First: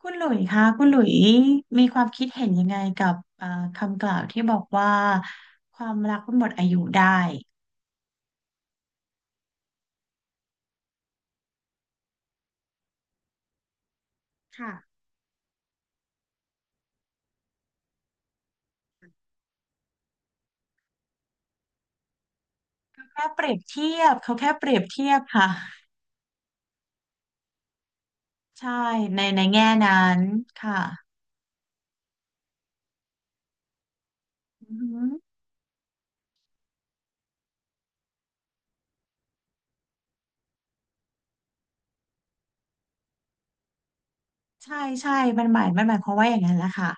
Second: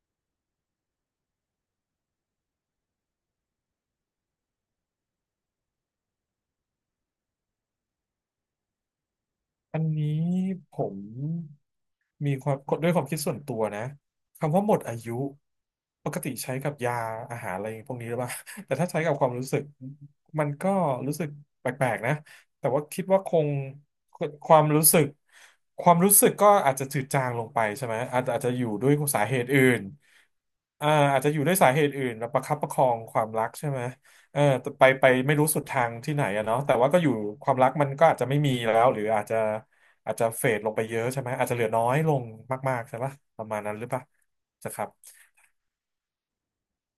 คุณหลุยคะคุณหลุยมีความคิดเห็นยังไงกับคำกล่าวที่บอกว่าความรักมันหมดอายุได้อันนี้ผมมีความกดด้วยความคิดส่วนตัวนะคำว่าค่ะหมดอายุปกติใช้กับยาอาหารอะไรพวกนี้หรือเปล่า แต่ถ้าใช้กับความรู้สึกมันก็รู้สึกแปลกๆนะแต่ว่าคิดว่าแค่คเปงรียบเทียบเขาคแค่วาเปมรียบรู้สึกเทียบค่ะความรู้สึกก็อาจจะจืดจางลงไปใช่ไหมอาจจะอยู่ใช่ด้วยสาเหในตุอื่แง่นนั้นค่ะอาจจะอยู่ด้วยสาเหตุอื่นแล้วประคับประคองความรักใช่ไหม เอออือไปหืไปอไม่รู้สุดทางที่ไหนอะเนาะแต่ว่าก็อยู่ความรักมันก็อาจจะไม่มีแล้วหรืออาจจะอาจจะเฟดลงไปเยอะใช่ไหมอาจจะเหลือน้อยลงมากๆใช่ปะประมาณนั้นหรือปะนะใช่ครับ ใช่มันหมายความว่าอย่างนั้นแหละค่ะ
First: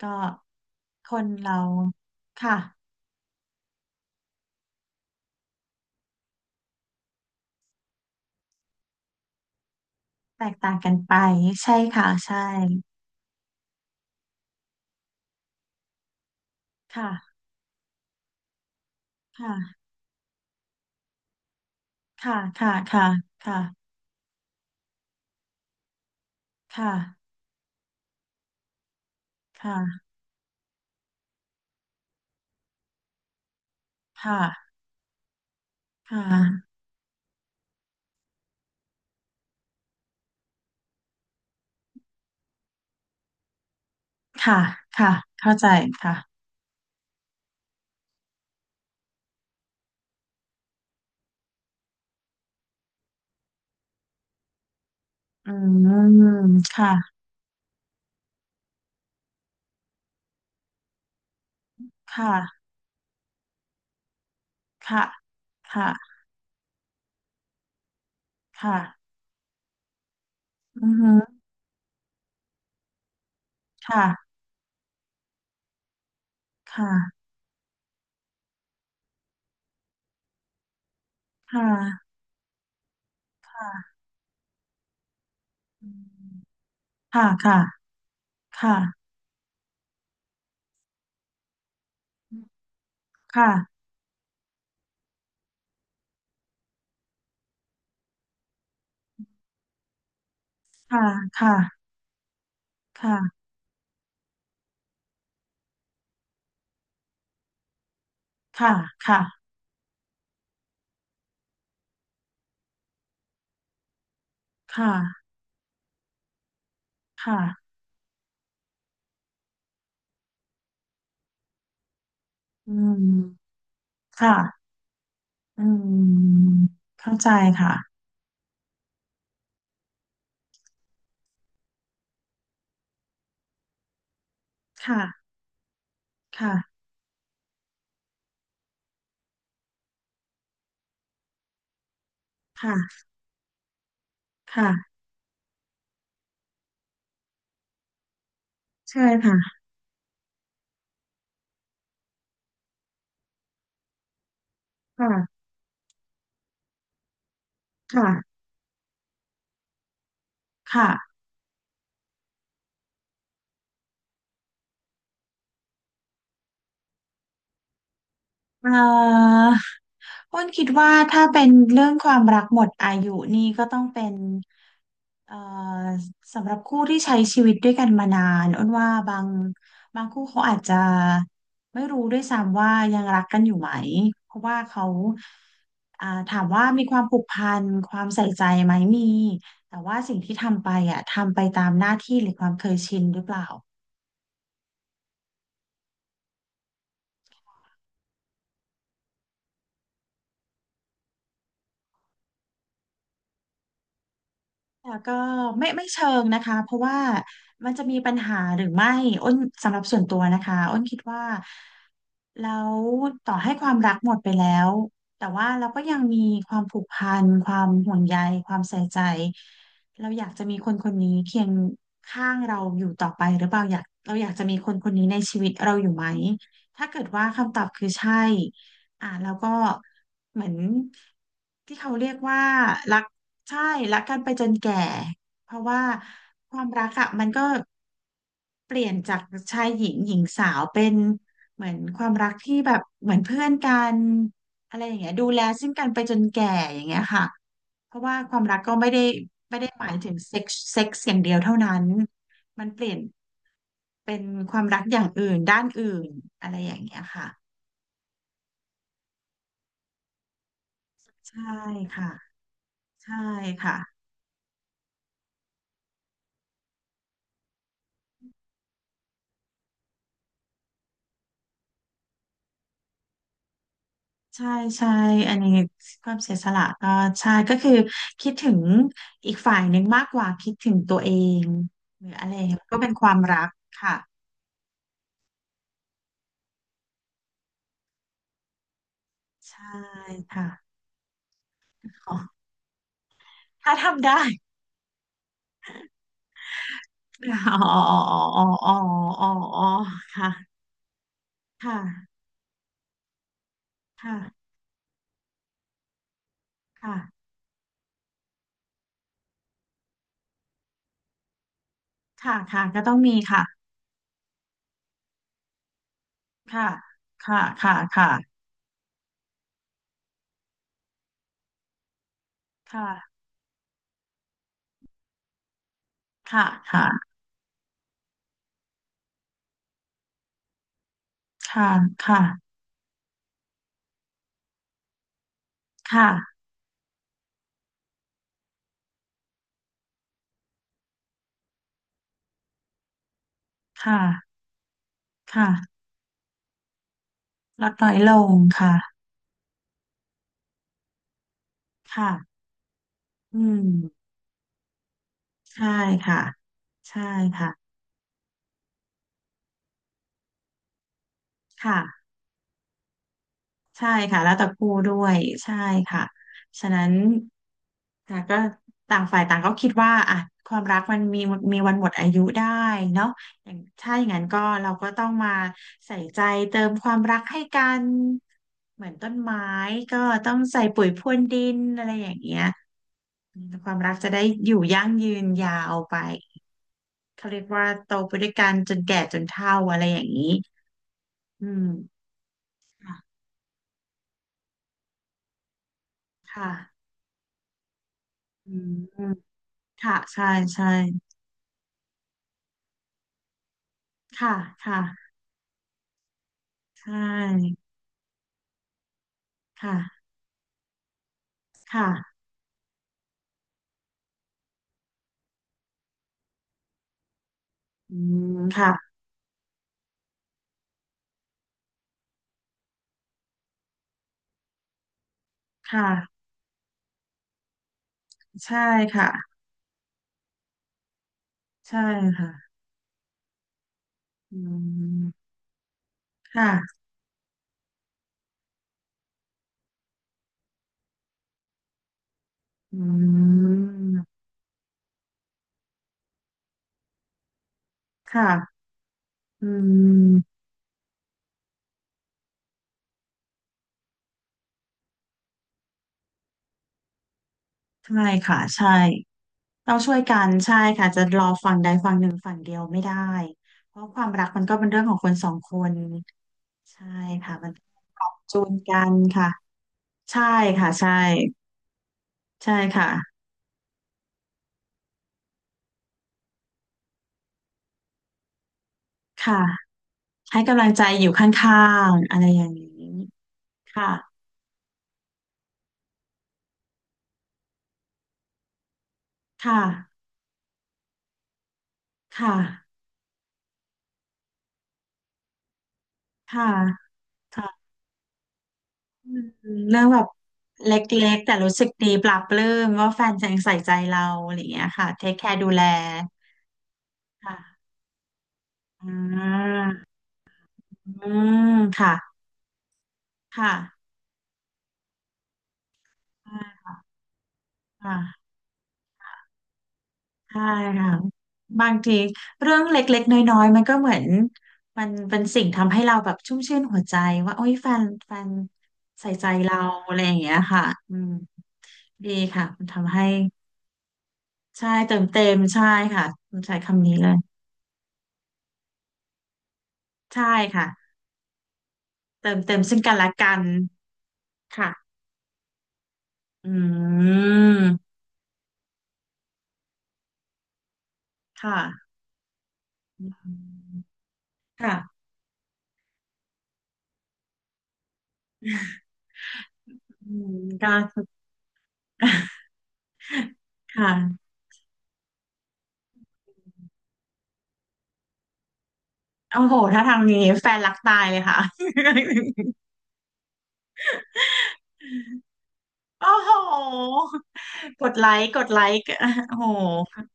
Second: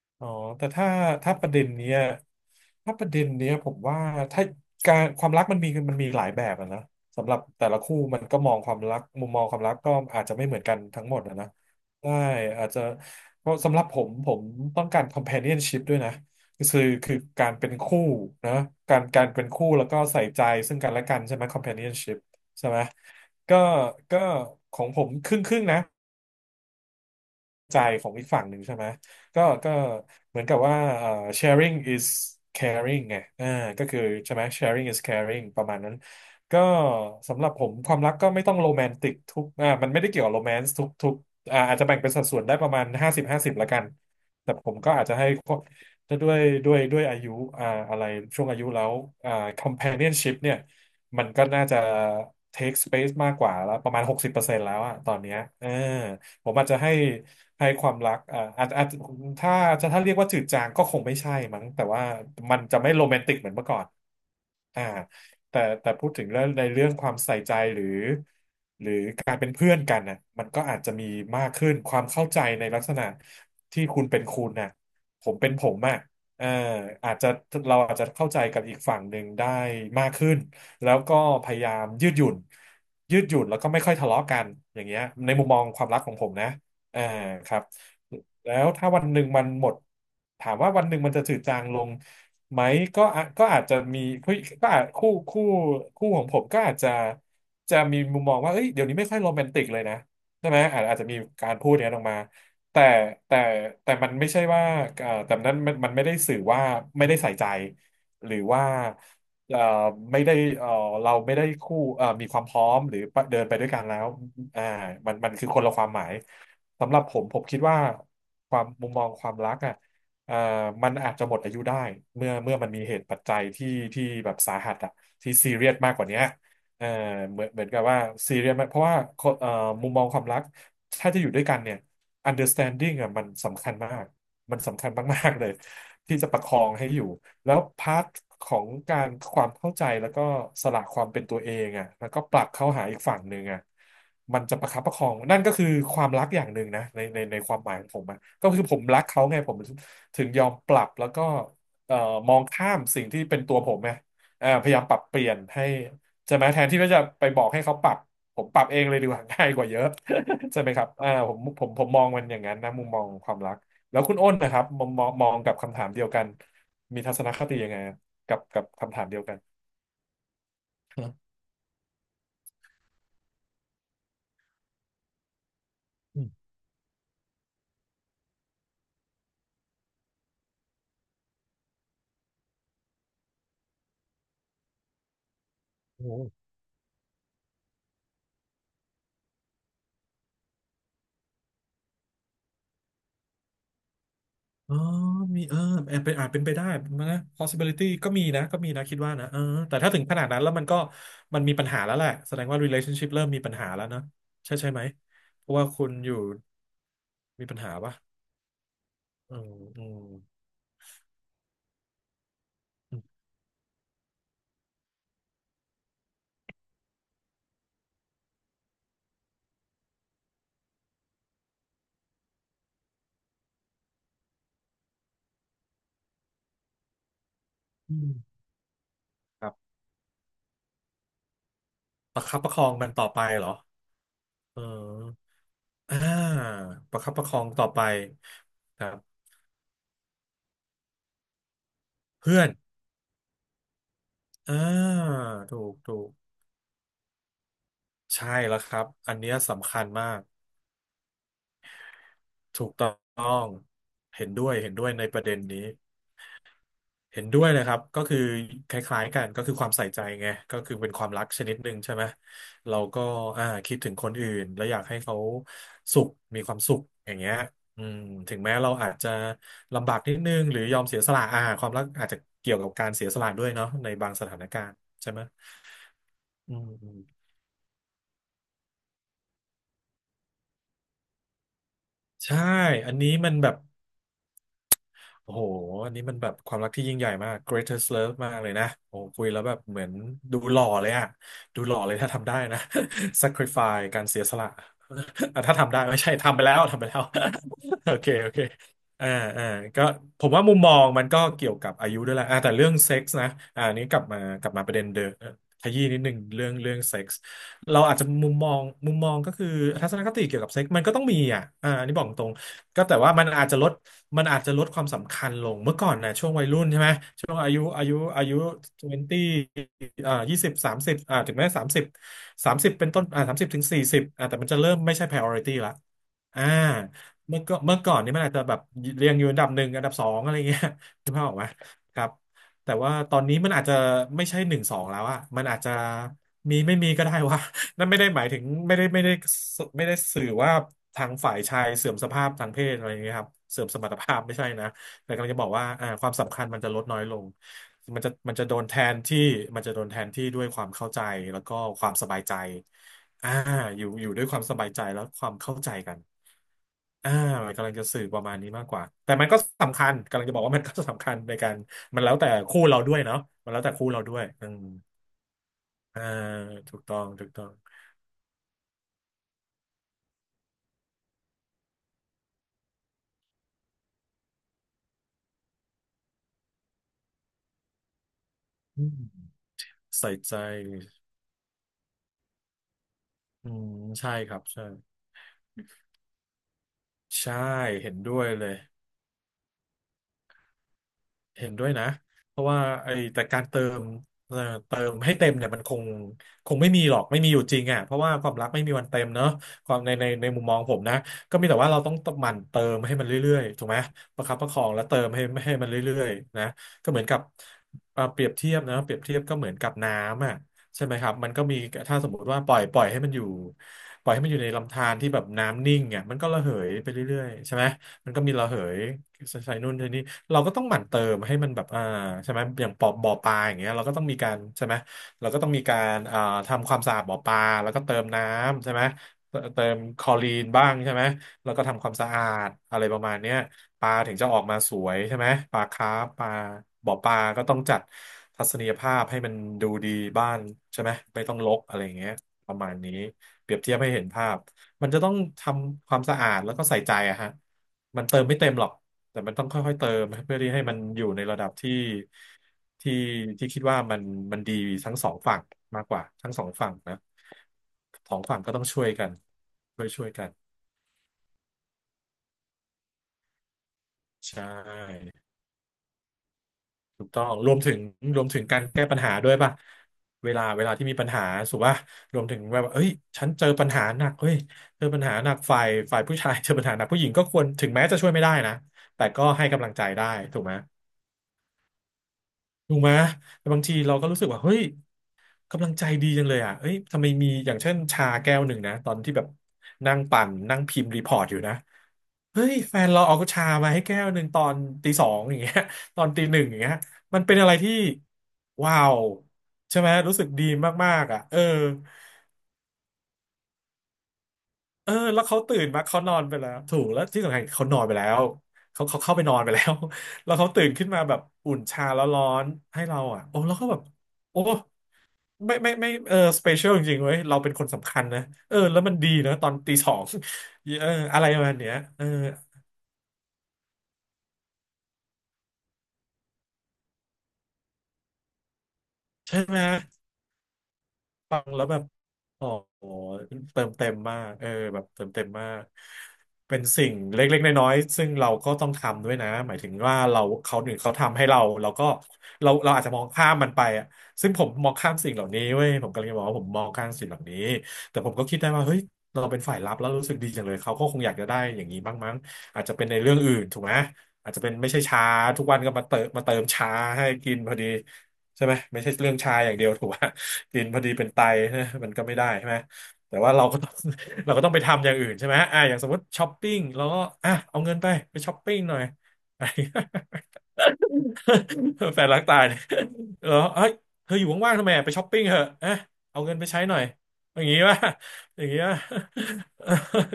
ก็อ๋อแต่ถ้าคนถ้าประเราเด็นเนี้ยค่ะถ้าประเด็นเนี้ยผมว่าถ้าการความรักมันมีหลายแบบอะนะสำหรับแต่ละคู่มันก็มองความรักมุมมองความรักก็อาจจะแตไม่เหกมือนต่ากังนกันทั้งไปหมดอะนะใช่ค่ะใช่ใช่อาจจะเพราะสำหรับผมต้องการ companionship ด้วยนะค่ะคือการเป็นคู่นะการเป็นคู่ค่ะแล้วก็ใส่ใจซึ่งกันและกันใช่ไหม companionship ค่ะใช่ค่ะไหมคก็่ะก็ของผมครึ่งครึ่งนะ ค่ะใจของอีกฝั่งหนึ่งใช่ไหมก็ค่ะเหมือนกับว่าsharing is caring ไงอ่าก็คือใช่ค่ะไหม ค่ะ sharing is caring ประมาณนั้นค่ก็ะ สำหรับผมความรักก็ไม่ต้องโรแมนติกทุกมันไม่ได้เกี่ยวกับโรแมนต์ทุกอาจจะแบ่งเป็นสัดส่วนได้ประมาณ50 50ละกันแต่ค่ะผมก็อาจค่ะจะให้เข้าใจค่ะจะด้วยด้วยอายุอ่าอะไรช่วงอายุแล้วอ่า companionship เนี่ยมันก็น่าจะ take space มากกว่าแล้วประมาณ60%แล้วอะตอนเนี้ยอืเออ มผมอาจจะค่ะให้ให้ความรักอาจถ้าจะถ้าเรียกว่าจืดจางก็คงไม่ใช่มั้งแต่ว่ามัค่ะนจะไม่โรแมนติกเหมือนเมื่อก่อนอ่าค่ะแต่พูค่ะดถึงเรื่องในเรื่องความใส่ใจหรือ ค่ะการเป็นเพื่อนกันนะมันก็อาจอืจะอมีฮึมากขึ้นความเข้าใจในลักษณะที่คุณเป็นค่ะคุณนะผมเป็นผมอะเอออาจค่ะจะเราอาจจะเข้าใจกับอีกฝั่งหนึ่งได้มากขึ้นแล้วก็พยาค่ยามยืะดหยุ่นยืดหยุ่นแล้วก็ไม่ค่ะค่อยทะเลาะกันอย่างเงี้ยในมุมมองควาอืมรักมของผมนะเออคค่ะรับ แล้วค่ะถ้าวันหนึ่งมันหมดถามว่าวันหนึ่งมันจะจืดจางลงไหมก็อาจจะค่ะมีผู้ก็อาจคู่ของผมก็อาจจะมีมุมมองว่าเอ้ยเดี๋ยวนี้ไม่ค่อยโรแมนติกเลยนะใช่ไหมอาจค่ะจะมีกาค่ะรพูดอย่างค่ะนั้นออกมาแต่แต่ค่ะแต่มันไม่ใช่ว่าแต่นั้นมันไม่ได้สื่อว่าไม่ได้ใส่ใจหรือว่าค่ะค่ะเอ่อไม่ได้เอ่อเราไม่ได้คู่เอ่อมีความพร้อมหรือเดินไปด้วยกันแล้วอ่าคมั่ะนคือคนละความหมายสำหรับผมผมคิดค่ะว่า ความมุมมองความรักอ่ะเอ่อมันอาจจะหมดอายุได้เมื่อมัอืนมีมเหตุปัจจัยที่แบค่ะบสาหัสอ่ะที่ซีอืเรียสมากกว่าเนี้ยมเอ่อเข้าใจเหมือนค่ะกับว่าซีเรียสมากเพราะว่าคนมุมมองความรักถ้าจะอยู่ด้วยกันเนี่ย understanding อ่ะมันสำคัญมากมันสำคัญมาค่ะกๆเลยที่จะประคองค่ะให้อยู่ แล้วพาร์ทของการความเข้าใจแล้วก็สละความเป็นตัวเองอ่ะแล้วก็ปรับเข้าหาอีค่ะกฝั่งหนึ่งอ่ะมันจะประคับปค่ะระคองนั่นก็คือความรักอย่างหนึ่งนะในความหมายของผมอะก็คือผมรัใช่กเขาไงผมค่ะถึงยอมปรับแล้วก็เอ่อมองข้ามสิ่งที่เป็นตัวผมไงพยายามปรับเปลี่ยนค่ะให้ใช่ไหมแทนที่ว่าจะไปบอกให้เขาปรับค่ะผมปรับเองเลยดีกว่า ง่ายกว่าเยอะ ใช่ไหมครัค่ะ บอ่าผมมองอย่างนั้นนะมุมมองความรักแล้วคุณอ้นนะครับมองกับคำถามเดียวกัน มีทัศนคติยังไงอะกับเอ่คำถามเดียวกันออ้นคิดว่าถ้าเป็นเรื่องความรักหมดอายุนี่ก็ต้องเป็นเอ่ออืมสำหรับคู่ที่ใช้ชีวิตด้วยกันมานานอ้นว่าบางคู่เขาอาจจะไม่รู้ด้วยซ้ำว่ายังรักกันอยู่ไหมเพราะว่าเขาโอ้อ่าโหถามว่ามีความผูกพันความใส่ใจไหมมีแต่ว่าสิ่งที่ทำไปอ่ะทำไปตามหน้าที่หรือความเคยชินหรือเปล่า อ๋อมีเออแอบเป็นอาจเป็นไปได้นะ possibility ก็มีนะก็มีนะคิดว่านะเออแต่ถ้าถึงขนาดนั้นแล้วมันก็มีปัญหาแล้วแหละ แสดงว่า relationship เริ่มมีปัญหาแล้วนะ ใช่ไหม แต่ก็เพราะว่าคุไม่ณเชิอยู่งนะคะเพราะว่ามีปัญมันหาจะปะมีปัญหาหรือไม่อ้เอนอสำหรัอืบส่มวนตัวนะคะอ้นคิดว่าแล้วอืมต่อให้ความรักหมดไปแล้วแต่ว่าเราก็ยังมีความผูกพันความห่วงใยความใส่ใจเราอยากจะมีคนคนนี้เคียงข้างเราอยู่ต่อไปหรือเปล่าอยากเราอยากจะมีคนคนนี้ในชีวิตเราอยู่ไหมถ้าเกิดว่าคำตอบคืออืใช่มอ่าแล้วคก็รับเหมือนที่เขาเรียกประคัว่าบประคองมันรัต่ก อไปเหรอใช่รักกันไปจนเอแก่อเพราะว่าอ่าความรักประอะคับปมัระนคอก็งต่อไปเปคลี่รัยนบจากชายหญิงหญิงสาวเป็นเหมือนความรักเพื่อนที่แบบเหมือนเพื่อนกันอ่าอะไรอย่างเงี้ยดูแลถูซึ่งกกันไปถูก จนแก่อย่างเงี้ยค่ะเพราะว่าใช่ความรัแล้วกคก็รับไม่ได้อันเนี้ยไม่ได้สำคัหญมายมาถึงกเซ็กซ์เซ็กซ์อย่างเดียวเท่านั้นถูมันกเปต้อลี่ยนงเป็นเห็นด้วคยวามเห็นรักด้วยอในย่างประอื่เด็นนด้านี้นอื่นอะไรอย่างเงี้ยเห็นค่ะด้วยเลยครับก็คือคล้ายๆกันก็คือความใส่ใจไงก็คือเป็นความรักใช่ชนิดหนึ่งใช่ไหมค่ะเราก็ใช่ค่ะ คิดถึงคนอื่นแล้วอยากให้เขาสุขมีความสุขอย่างเงี้ยอืมถึงแม้เราอาจจะลำบากนิดนึงหรือยอมเสียสละความรักอาจจะเกี่ยวกับการเสียสละด้วยเนาะในบางสถานใช่การณ์ใช่ใช่ไหมอันนี้ความเสียสอืละก็มใช่ก็คือคิดถึงอีกฝ่ายหนึ่งมากกว่าคิดถึงตัวเองหรืออะไรใช่ก็เป็อันนคนี้วามมันรัแบกบ ค่ะโอ้โหอันนี้มันแบบความรักที่ยิ่งใหญ่มาก greatest love มากเลยนะโอ้คุยแล้วแบบใช่เหมือนดูค่ะหล่อเลยอะดูหล่อเลยถ้าอ๋อทำได้นะ ถ้า sacrifice กาทำรเสีได้ยสละ อ่ะถ้าทำได้ไม่ใช่ทำไปแล้วทำไปแล้ว อ๋อ โอเคโอเคอ๋ออ๋ออ่าอ๋ออ่าอ๋อก็ผค่ะมว่ามุมมองมันก็เกี่ยวกับค่ะอายุด้วยแหละแต่เรื่องเซ็กส์นะอันนี้กลับค่ะมากลับมาประเด็นเดิมขยี้นิดนึงเรื่องเซ็กส์ค่ะเราอาจจะมุมมองก็คือทัศนคติเกี่ยวกับเซ็กส์มันก็ต้องมีอ่ะอันนี้บอกตรง ค่ะค่ะก็ก็ต้อแต่งว่ามีค่ะมันอาจจะลดความสำคัญลงเมื่อก่อนนะช่วงวัยรุ่นค่ะใช่ไหม ช่วงค่ะอายุค่ะอายุค่ะอายุทเวนตีสิบยี่สิบสามสิบถึงแม้สามสิบคเป็นต้นสามสิบถึงสี่สิบแต่มันจะเริ่มไม่ใช่ priority ละอ่า่ะค่ะเมื่อก่อนนี่มันอาจจะแบบเรียงอยู่อันดับหนึ่งอันดับสองอะไรเงี้ย คุณพ่อบอกไหมค่ะครับค่ะแต่ว่าตอนนี้มันอาจจะไม่ใช่หนึ่งสองแล้วอะมันอาจจะค่ะมีไม่มีก็ได้วะ นั่นไม่ได้หมายถึงไม่ได้สื่อว่าทางฝ่ายชายเสื่อมสภาพทางเพศอะไรอย่างเงี้ยครับเสื่อมสมรรถค่ะภาพไม่ค่ะใช่นะแต่กำลังจะบอกว่าค่ะความสำคัญมันจะลดน้อยลงลดน้อยลงมันจะโดนค่ะแทนที่มันจะโดนแทนที่ด้วยความเข้าใจแล้วก็ความสค่ะบายใจอ่าอืม อยู่ด้วยความสบายใจแล้วความเข้าใช่ใจกันค่ะใช่อ่ากำค่ะลังจะสื่อประมาณนี้มากกว่าแต่มันก็สำคัญกำลังจะบอกว่ามันก็สำคัญในการค่ะมันแล้วแต่คู่เราด้วยเนาะมันแล้วแต่คู่ใช่เราด้วค่ะยแล้วแต่อืมคู่ด้วยใช่อ่าค่ะฉะถูกนั้นต้องถูกต้อง ค่ะก็ต่างฝ่ายต่างก็คิดว่าอ่ะความรักมันมีมีวันหมดอายุได้เนาะอย่างถ้าอย่างนั้นก็เราก็ต้องมาใส่ใจเติมความรักให้กัน เหมือนต้นไม้ก็ใส่ต้อใจงใส่ปุ๋ยพรวนดินอะไรอย่างเงี้ยอืคมวามรักจะใช่ได้ครับ อยู่ใช่ ยั่งยืนยาวไปเขาใช่ เรียกว่าโตเห็นไปด้วด้ยวยเลกันย จนแก่จนเฒ่าอะไรอย่างนี้อืเห็นด้วยนะม เพราะว่าไอ้แต่การเติมเอ่อเติมให้เต็มเนี่ยมันคค่ะงไม่มีหรอกไม่มีอยู่จริงอ่ะเพราะว่าความรักอืไม่มีวันเต็มเนอะมความค่ะใช่ ในมุมมองใช่ ผมนะก็มีแต่ว่าเราต้องหมั่นเติมให้มันเรื่อยๆถูกไหมประค่ะคับประคองและเติมค่ะให้มันเรื่อยๆนะใชก็เหมือนกับ่เปรียบเทียบนะเปรียบเทียบก็เหมือนกับน้ค่ะำอ่ะใช่ไหมครับมันก็มีค่ะถ้าสมมติว่าปล่อยให้มันอยู่ปล่อยให้มันอยู่ในลำธารที่แบบน้ำนิ่งอ่ะมันก็ระเหยไปเรื่อยๆใช่ไหม อืมันก็มมีระเหยค่ะใส่นู่นใส่นี่เราก็ต้องหมั่นเติมให้มันแบบใช่ไหมอย่างปอบ่อปลาอย่างเงี้ยเราก็ต้องมีการใช่ไหมเราก็ต้องมีคการอ่า่ะ ทำความสะอาดบ่อปลาแล้วก็เติมน้ใช่ ำใช่ไหมค่ะ เติมคลอรีนบ้างใช่ไหมแล้วก็ใช่ทำความสะอาดค่ะอะไรประมาณเนี้ยปลาถึงจะออือกมาสวยใช่ไหมมปลาคาร์ปปลาค่ะบ่อปลาก็ต้องจัดทัศนียภาพให้มันดูดีบ้านใช่ไหมไม่ต้องรกอะไรอย่างเงี้ยประมาณอืนี้เปรียบเทียบให้เห็นมภาพมันจะต้องทำความสะอาดแล้วก็ใส่ใจอะฮะ มันเติมไม่เต็มค่ะหรอก แต่มันต้องอืค่อยๆเติมเพื่อมที่ให้มันอยู่ในระดับที่ที่ที่คิดว่ามันดีทั้งสองฝั่งมากกว่าทั้งสองฝั่งนะใช่ สองฝั่ค่ะงก็ต้องใช่ช่วยกันเราช่วยช่วยกักันนใช่ค่ะจะรอฝั่งใดฝั่งหนึ่งฝั่งเดียวไม่ได้เพราะความรักใชมัน่ใช่ถูกต้องค่ะมันปรับรวมจูถึงนการกัแก้นปัญหาค่ะด้วยป่ะใช่เวค่ะลาที่ใช่มีปัญหาสุว่ารวมถึงใช่ว่าเอ้ค่ะยฉันเจอปัญหาหนักเฮ้ยเจอปัญหาหนักฝ่ายผู้ชายเจอปัญหาหนักผู้หญิงก็ควรถึงแม้จะช่วยไม่ได้นะแต่ก็ค่ะ ให้กำลังใจได้ถูให้กไหม กำลังใจอยู่ข้างๆอะไรอย่างนีถูกไหม้ แต่บางทีเราก็รู้ค่ะ สึกว่าเฮ้ยกำลังใจดีจังเลยอ่ะเอ้ยทำไมมีอย่างเช่นชาแก้วหนึ่งนะตอนที่แบบค่ะ นั่งปั่นนั่งพิมพ์รีพอร์ตอยู่นะค่ะ เฮ้ยแฟนเราเอาชามาให้แก้วหนึ่งตอนตีสองอย่างเงี้ย ตอนตีหนึ่ค่ะงอย่างเงี้ยมันเป็นอะไรค่ะที่ว้าวอืมใช่เรื่องไหมแบบรู้สึกดีเลมาก็ๆกอ่ะๆแต่เออรู้สึกดีปลาบปลื้มว่าแฟนยังใส่ใจเราอะไรอย่างเงี้ยค่ะเออเทคแล้แควเขาร์ดูตื่แล นมาเขานอนไปแล้วถูกแล้วที่สำคัญเขาค่ะนอนไปแล้วเขาเข้าไปอ่นอนไปาแล้ว แล้วเขาตื่นขึ้นมาอืแบบอุ่มนชาค่ะ แล้วร้อนให้เราอ่ะโอ้ค่ะแล้วเขาแบบโอ้ ไม่เอออ่สเปเชีายลจริงๆเว้ยเราเป็นคนสำคัญนะค่ะ เออแล้วมันดีนะตอนตีสอง ใช่ เออค่ะอะไรประมาณบาเนี้งยทีเออเรื่องเล็กๆน้อยๆมันก็เหมือนมันเป็นสิ่งทำให้เราแบบชุ่มชื่นหัวใจว่าโอ้ยแฟนใส่ใจใช่เราไหม อะไรอย่างเงี้ยค่ะอืมฟังแล้วแบบดีค่ะอ๋อมันทำให้เติมเต็มมากเออใช่แบบเติเติมมเต็เต็มมมากใช่ค่ะผมใช้เป็นคำสิ่นี้งเลยเล็กๆน้อยๆซึ่งเราก็ต้องทำด้วยนะหมายถึงว่าเราใช่เขาค่ะหนึ่งเขาทำให้เราเราก็เติมเราเต็มเราซึ่งอาจจะกันมองและข้ากัมนมันไปอะซึ่งผมมองค่ะข้ามสิ่งเหล่านี้เว้ยผมกำลังจะบอกว่าผอืมมองข้ามสิ่งเหล่านี้มแต่ผมก็คิดได้ว่าเฮ้ยเราเป็นฝ่ายรับแล้วรู้สึกดีจังเลยเขาก็คงอยากจะได้อย่างนี้ค่ะบ้างมั้งอาจจะเป็นในอืเรื่มองอื่นถูกไหมอาจจะเป็นไม่ค่ะใช่ชาทุกวันก็มาเติมมาเติมชาให้กินพอดีใช่ไหมไม่ใช่เรื่องชาอย่างเดียวถูกไหม อืมกินก็ พอดีเป็นไตนะมัน ก็ไม่ได้ใช่ ไหมแต่ว่า เราก็ต้อคง ่ะเราก็ต้องไปทำอย่างอื่นใช่ไหมอ่ะอย่างสมมติช้อปปิ้งเราก็อ่ะเอาเงินไปไปช้อปปิ้งหน่อย โอ้โหถ้าทางนี้แฟนรักตายเลยค่ะ แฟนรักตาย เนี่ยเออเฮ้ยเธออยู่ว่างๆทำไมอ่ะไปช้อปปิ้งเถอะอ่ะโอ้เอาเงินไปโห ใช้หน่อยอย่างงี้ป่ะ กดไลค์ กอย่าดงไลงี้ค์ป่ะ โอ้โห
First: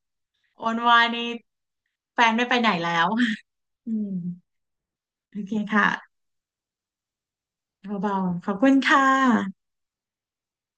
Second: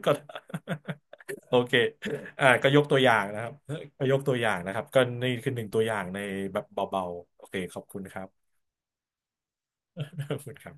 ก็โอนวายนี่โอเคแฟนไม่อ่าไปไหนก็ยกแล้ตัววอย่างนะครับอืก็มยกตัวอย่างนะครับก็นี่โอเคคือหนึ่งตัวค่ะ อย่างในแบบเบาๆโอเคขอบคุณคเบารับ ๆ ขอบคุณค่ะ ขอบคุณครับ